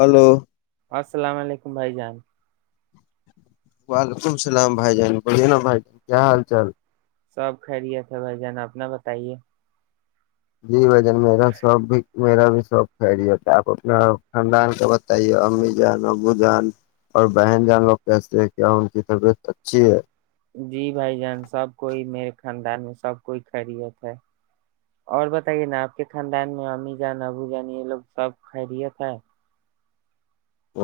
hello السلام علیکم بھائی جان وعلیکم اللام بھائی جان بوے نا بھائی ج کیا حال چال سب خریے تھاے بھائی جان اپنا بتائیے جی بھجن میرا سب بھی میرا بھی سب خی آپ اپنا خاندان کے بتائیے امی جان ابو جان اور بہن جان لوگ کیس کیا ان کی طبیعت اچھی ہے جی بھائی جان سب کوئی میرے خاندان میں سب کوئی خیریت ہے اور بتائیے نا آپ کے خاندان میں امی جان ابو جان یہ لوگ سب خیریت ہے ہ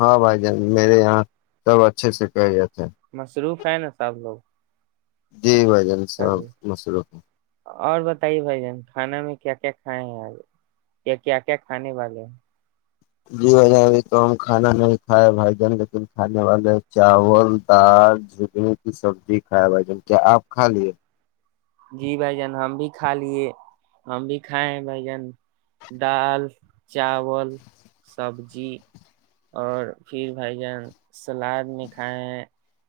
ہاں بھائی جان میرے یہاں سب اچھے سے کہ جاتے ہیں مصروف ہے نا سب لوگ جی بھائی انسا ن مصرف بتائی بھائی جن کھانا میں کیا کیا کھائے ہیں آ یا کیا کیا کھانے والے ہیں جی بھ جان ابھی تو ہم کھانا نہیں کھائے بھائی جان لیکن کھانے والے چاول دال جگنی کی سبزی کھائے بھائی جان کیا آپ کھا لیے جی بھ جان ہم بھی کھا لیے ہم بھی کھائے ہیں بھ جان دال چاول سبزی اور پھر بھائی جان سلاد میں کھائے ہیں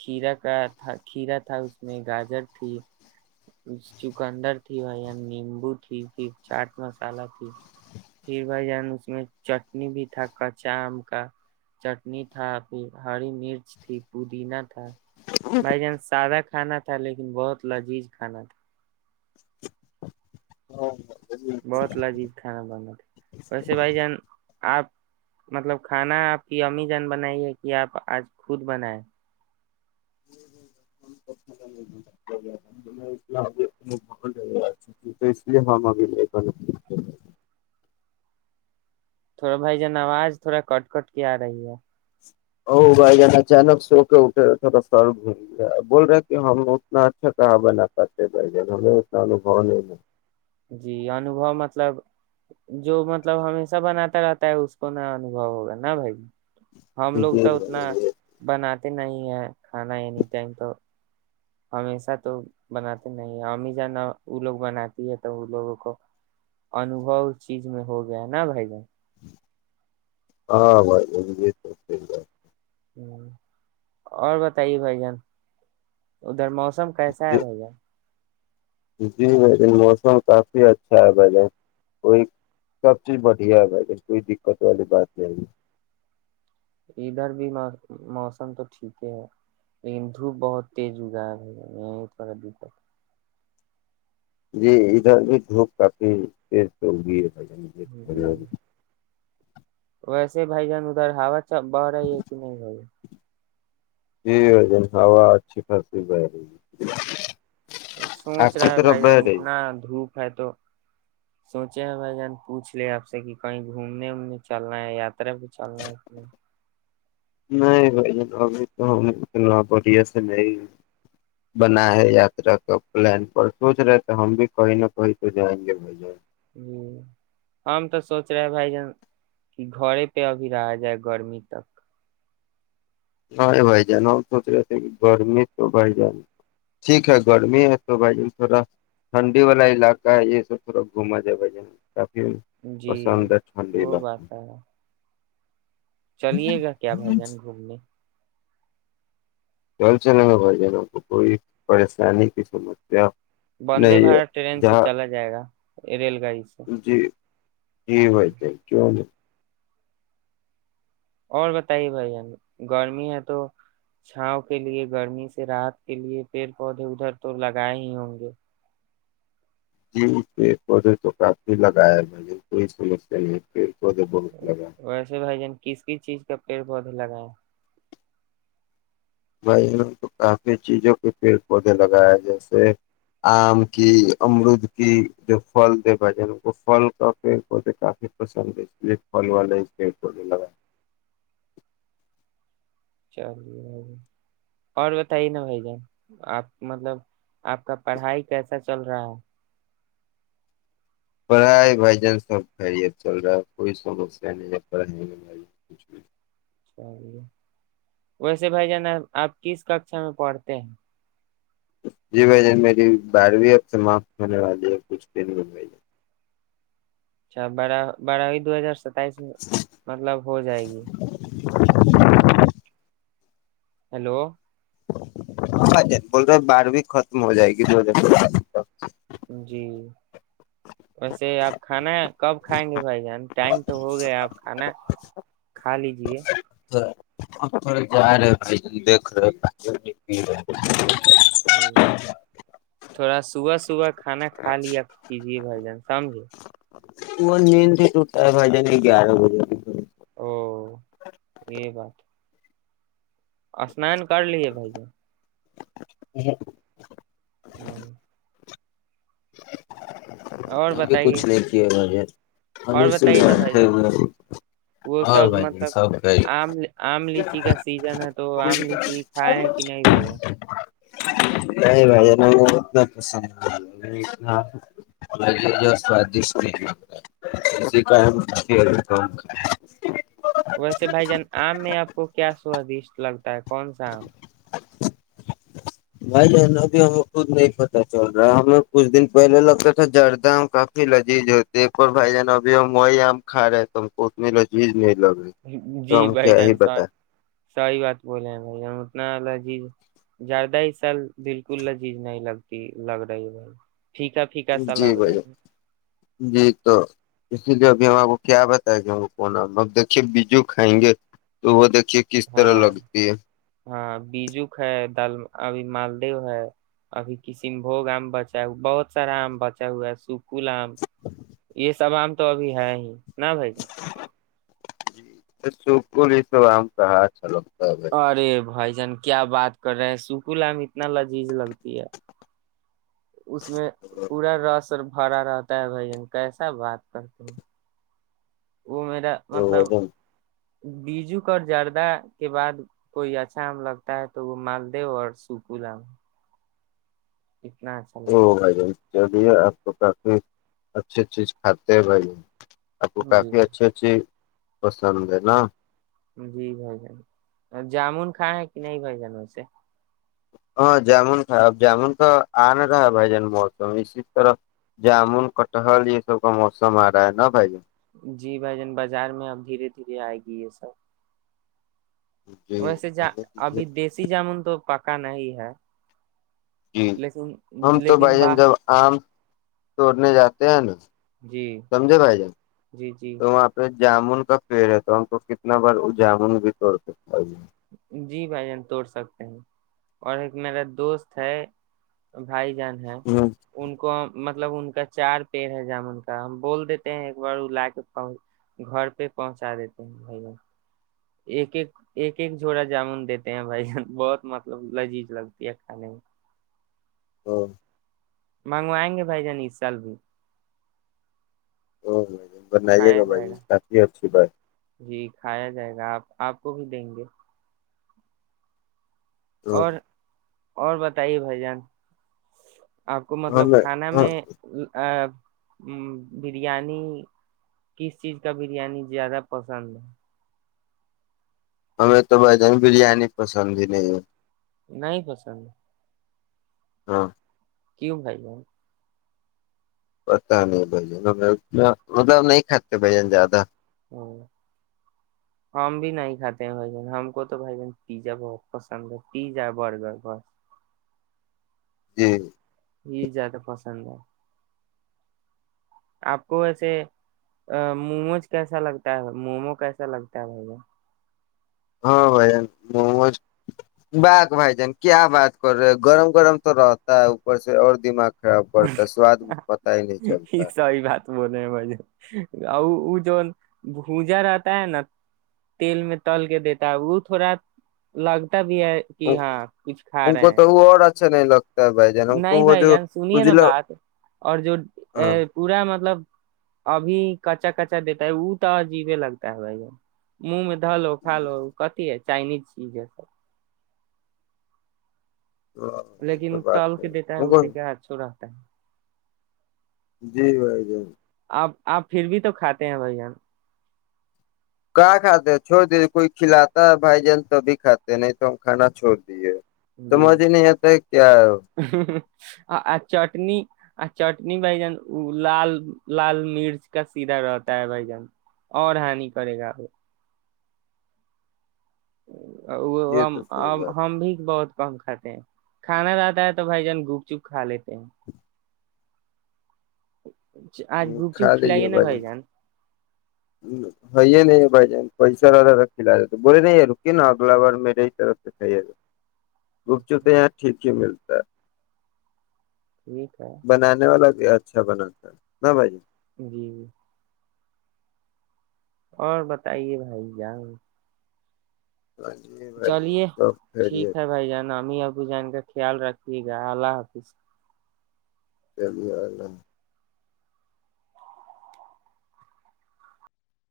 کھیرا کا تھا کھیرا تھا اس میں گاجر تھی چکندر تھی بھائی جان نیمبو تھی پھر چاٹ مسالہ تھی پھر بھائی جان اس میں چٹنی بھی تھا کچا آم کا چٹنی تھا پھر ہری مرچ تھی پودینا تھا بائی چانس سادہ کھانا تھا لیکن بہت لذیذ کان ہاں جی بہت لجی [inaudible] ویسے بھائی جان آپ مطلب کھانا آپ کی امی جان بنائی ہے کہ آپ آج خود بنیں تو لیگ ل تھوڑا بھائی جان آواز تھوڑا کٹ کٹ کے آ رہی ہے ا بھائی جان اچانک سو کے اٹھے رہے تھوڑا سر گھوم گیا بول رہے کہ ہم اتنا اچھا کہا ب نہ کرتے بھائی جان ہمیں اتنا انبو نہیں ہے جی انوبو مطلب جو مطلب ہمیشہ بناتا رہتا ہے اس کو ن انوبو ہوگا نا بھائی ہم ہے لوگ جی تو اتنا بھائی بنات نہیں ہے کھانا اینی ٹائم تو ہمیشہ تو بناتے نہیں ہے امیزہ وہ لوگ بناتی ہے تو وہ لوگوں کو انوبو اس چیز میں ہو گیا ہے نا بھائی جن ہاں بھائی یہ تو سی بات ہ اور بتائیے بھائی جان ادھر موسم موسم کیسا ہے جی بھیا جی بیکن موسم کافی اچھا آئے گ کوئی سب چیز بڑھیا بئے گ کوئی دقت والی بات نہیں ہے ادھر بھی موسم تو ٹھیک ہی ہے لیکن دھوپ بہت تیز اگایا ہے بھ یہ تھوڑا دقت جی یہدھر ڈھوپ کاپنی پ تو گی جی ویسے بھائی جان ادھر ہاوت اچا بارہ ایک نہیں بائی جی وجن ہوا اچھی خاصی بہ رہی ہے آپ سوچ کی رہا ہے طرف بھائی بہ جان رہی اتنا دھوپ ہے تو سوچے ہے بھائی جان پوچھ لے آپ سے کہ کہیں گھومنے وومنے چلناا ہے یاترا پہ چلنا ہے نہیں بھ ج ابھی تو ہم اتنا بڑھیا سے نہیں بنا ہے یاترا تو پلان پر سوچ رہے تو ہم بھی کہیں نہ کہیں تو جائیں گے بھ جن جی ہم تو سوچ رہے بھائی جان کہ گڑے پہ ابھی رہا جائے گرمی تک نہیں بھائی جان ہم سوچ رہے تھے کہ گرمی تو بھائی جان ٹھیک ہے گرمی ہے تو بھائی جان تھوڑا ٹھنڈی والا علاقہ ہے یہ سب تھوڑا گھما جائے بھائی جان کافی جی پسند چھنڈی وہ بق بات ہے چلیے گا کیا بھائی جان گھومنے چل چل ہو بھائی جنوں کو کوئی پریشانی کی سمسیا وندے نہیں ہے بھارت ٹرین سے جہاں چلا جائے گا ریل گاڑی سے جی جی بھائی جان کیوں نہیں اور بتائیے بھائی گرمی ہے تو چھاؤ کے لیے گرمی سے رات کے لیے پیڑ پودے ادھر تو لگائے ہی ہوں گے جی اس پہ پے تو کافی لگایا میں نے کوئی سمسیا نہیں پ ویسے بھائی جان کس کس چیز کا ا پد لگیا بھائی کو کافی چیزوں کے پیڑ پودے لگائےائے جیسے آم کی امرود کی جو فھل دے بھائی جن ان کو پھل کا پیڑ پودے کافی پسند ہے اس لیے پھل والے ہی پیڑ پودے لگائے چلیے ب اور بتائیے نا بھائی جان آپ مطلب آپ کا پڑھائی کیسا چل رہا ہے پڑھائی بھائی جان سب خیریت چل رہا ہے کوئی سمسیا نہیں ہے پڑھائی ب کچھ بھی چلیے ویسے بھائی جان آپ کس ککشا میں پڑھتے ہیں جی بھ جن میری بارہویں ہفتے معافت ہونے والی ہے کچھ دن میں بھ جن اچھا بارا بارا دو ہزار ستائیس مطلب ہو جائے گی [inaudible] ہیلو ج بول رہ بارہویں ختم ہو جائے گی دو ہار پا تک جی ویسے آپ کھانا کب کھائیں گے بھائی جان ٹائم تو ہو گیا آپ کھانا کھا لیجیے جا رہے بائی دیک رہے ہ تھوڑا صبح صبح کھانا کھا لیا کیجے بھجن سمجھے وہ نیند ت تو ٹائم آ جائیں گے گیارہ بجے کی او یہ بات اسنان کر لیے بھائییا جی ھم اور [inaudible] اھی کچھ بتائیے نہیں کیا مجے اور ا س بتائیے نا بھائی جان وہ اور سب بھائی ج مطلب سب آم آم لیچی کا سیزن ہے تو آم لیچی کھائے ہیں کہ نہیں بھائی جان نہیں بھائی اتنا پسند اور سوادٹ نہیںتا اس کا وہ کیا سواد اس لگ ہوتا ہے کون سا بھائی جان اب ہمیں خود نہیں پتتا چل رہا ہے ہمیں کچھ دن پہلے لگتا تھا جردہ آم کافی لذیذ ہوتی ایک اور بھائی جان اب ہم وہی آم کھا رہے ہیں تو ہم کو اتنی لذیذ نہیں لگ رہی جی تو ہم بھائی کیا جان ہی س بتائیں سی بات بولے ہیں بھائی جان اتنا الگ جی زیادہ ہی سال بالکل جیز نہیں لگتی لگ رہی بھائی پھیکا پھیکا سا جی لگ بھائی رہی ہے جی تو اسی لیے ہم کو کیا بتائے گا ہم کون اب دیکے بجو کھائیں گے تو وہ دیک ہاں ہاں بیجوک ہے دال ابھی مالدو ہے ابھی کشن بھگ آم بچا بہت سارا آم بچا ہوا ہے س پل آم یہ سب آم تو ابھی ہے ہی نہ بھائی کا جی سکول ہی توم کہا چلو ارے بھائی جن کیا بات کر رہے ہیں سکلا میں اتنا لذیذ لگتی ہے اس میں پورا رس ہرا رہتا ہے بھائی جن کیسا بات کرتی ہ وہ میرا مطلب او بیجوک اور جردہ کے بعد کوئی اچھا آم لگتا ہے تو وہ مالدو اور سکول آم اتنا اچھا لگتا ہے بھائی جان چلیے آپ کو کافی اچھی چیز کھاتے ہیں بھائی آپ کو ہے جی کافی اچھے اچھے بساند ن [unintelligible] جی بھائی جان جامن کائے ہے کہ نہیں بھائی جان اسے ہاں جامن خاب جامن تو آ نہ رہا ہے بھائی جان موسم اسی طرح جامن کٹہل یہ سب کا موسم آ رہا ہے نا بھائی جان جی بھائی جان بازار میں اب دھیرے دھیرے آئے گی یہ سب ویسے جا جی ابھی دیسیی جامن تو پ پ کا نہیں ہے جی لیکن ہم تو بھائی لیکن جان باہ جب آم توڑنے جاتے ہیں نا جی سمجے گائے ج جی جی تو اپ جامن کا پیڑ رہ ہے تو ہم کو کتنا بار وہ جامن بھی توڑ سک جی بھائی جان توڑ سکتے ہیں اور ایک میرا دوست ہے بھائی ہے ان کو م مطلب ان کا چار پیڑ ہے جامن کا ہم بول دیتے ہیں ایک بار وہ لا کے گھر پہ پہنچا دیتے ہیں بھائی ب ایک ایک ایک ایک جھڑا جامن دیتے ہیں بھائی جان بہت مطلب لذیذ لگتی ہے کھانے میں ہ [inaudible] منگوائیں گے بھائی جان اس سال بھی او بھائی بن آئیے کھایا گا بھائی جائے کافی اچھی بات جی کھایا جائے گا آپ آپ کو بھی دیں گے ہ [inaudible] اور اور بتائیے بھائی جان آپ کو مطلب ہمیں کھانا میں ہ بریانی کس چیز کا بریانی زیادہ پسند ہے ہمیں تو بائی جان بریانی پسند ہی نہیں ہے نہیں پسند ہاں کیوں بھائی ہے پتا نہیں بھ جن ہم ردؤ نہیں کاتے بھ جن زیادہ ہ ہم بھی نہیں کھاتے ہیں بھائی جن ہم کو تو بھائی جن پیزا بہت پسند ہے پیزا برگر بس جی یہ زیادہ پسند ہے آپ کو ویسے موموز کیسا لگتا ہے مومو کیسا لگتا ہے بھ ہاں بھائی جان بق بھائی جان کیا بات کر رہے گرم گرم تو رہتا ہے اوپر سے اور دماغ خراب پڑتا ہے سواد جان پتا ہی نہیں چلتا ب ب وہ جو بوجا رہتا ہے نا تیل میں تل کے دیتا ہے وہ تھوڑا لگ پ بھی ہے کہ ہاں کچھ کھا ہم کو رہے ہیں تو وہ اور اچھا نہیں لگ نہیں بھائی جان سنیے نا بات اور جو ہاں پورا مطلب ابھی کچا کچا دیتا ہے وہ تو عجیبے لگتا ہے بھائی منہ میں تو ڈھلو فالو کتی ہے چائنیز چیز ہے سب یہ لیکن تو بات ٹال کے دیتا ہے ہم کو اتے کیا چھورا [unintelligible] جی و گ [inaudible] [unintelligible] اب آپ پھر بھی تو کھاتے ہیں بائی ہم ہم کہاں کھاتے ہیں چھوڑ دیجے کوئی کھلاتا ہے بھائی جان توبھی کھاتے ہیں نہیں تو ہم کھانا چھوڑ دیجے جی چٹنی چٹنی بھ جان لال لال مرچ کا سیدھا رہتا ہے بھائی جان اور ہانی کرے گا ہ وہ یہ تو صحیح بات ہم بھی بہت کم کھاتے ہیں کھانا جاتا ہے تو بھائی جان گپ چپ کھا لیتے ہیں اچ [unintelligible] آج گوپ چپ کھلائیے نا بھائی جان ہےئی نہیں بائی ج پیسہ والتاا رکھی ل رہے تو بولے ن روکے نا اگلا بار میں رہی طرف سے تھ گپچ تار ٹھیک سے ملتے ٹھیک ہے بنانے والا یہ اچھا بناتا نہ بھائی جی جی اور بتائیے بھائی جان ہاں جی بھائی جان چلیے سب خیریت ٹھیک ہے بھائی جانام ہی اب ب جان کا خیال رکھیے گا اللہ حافظ چلیے اللہ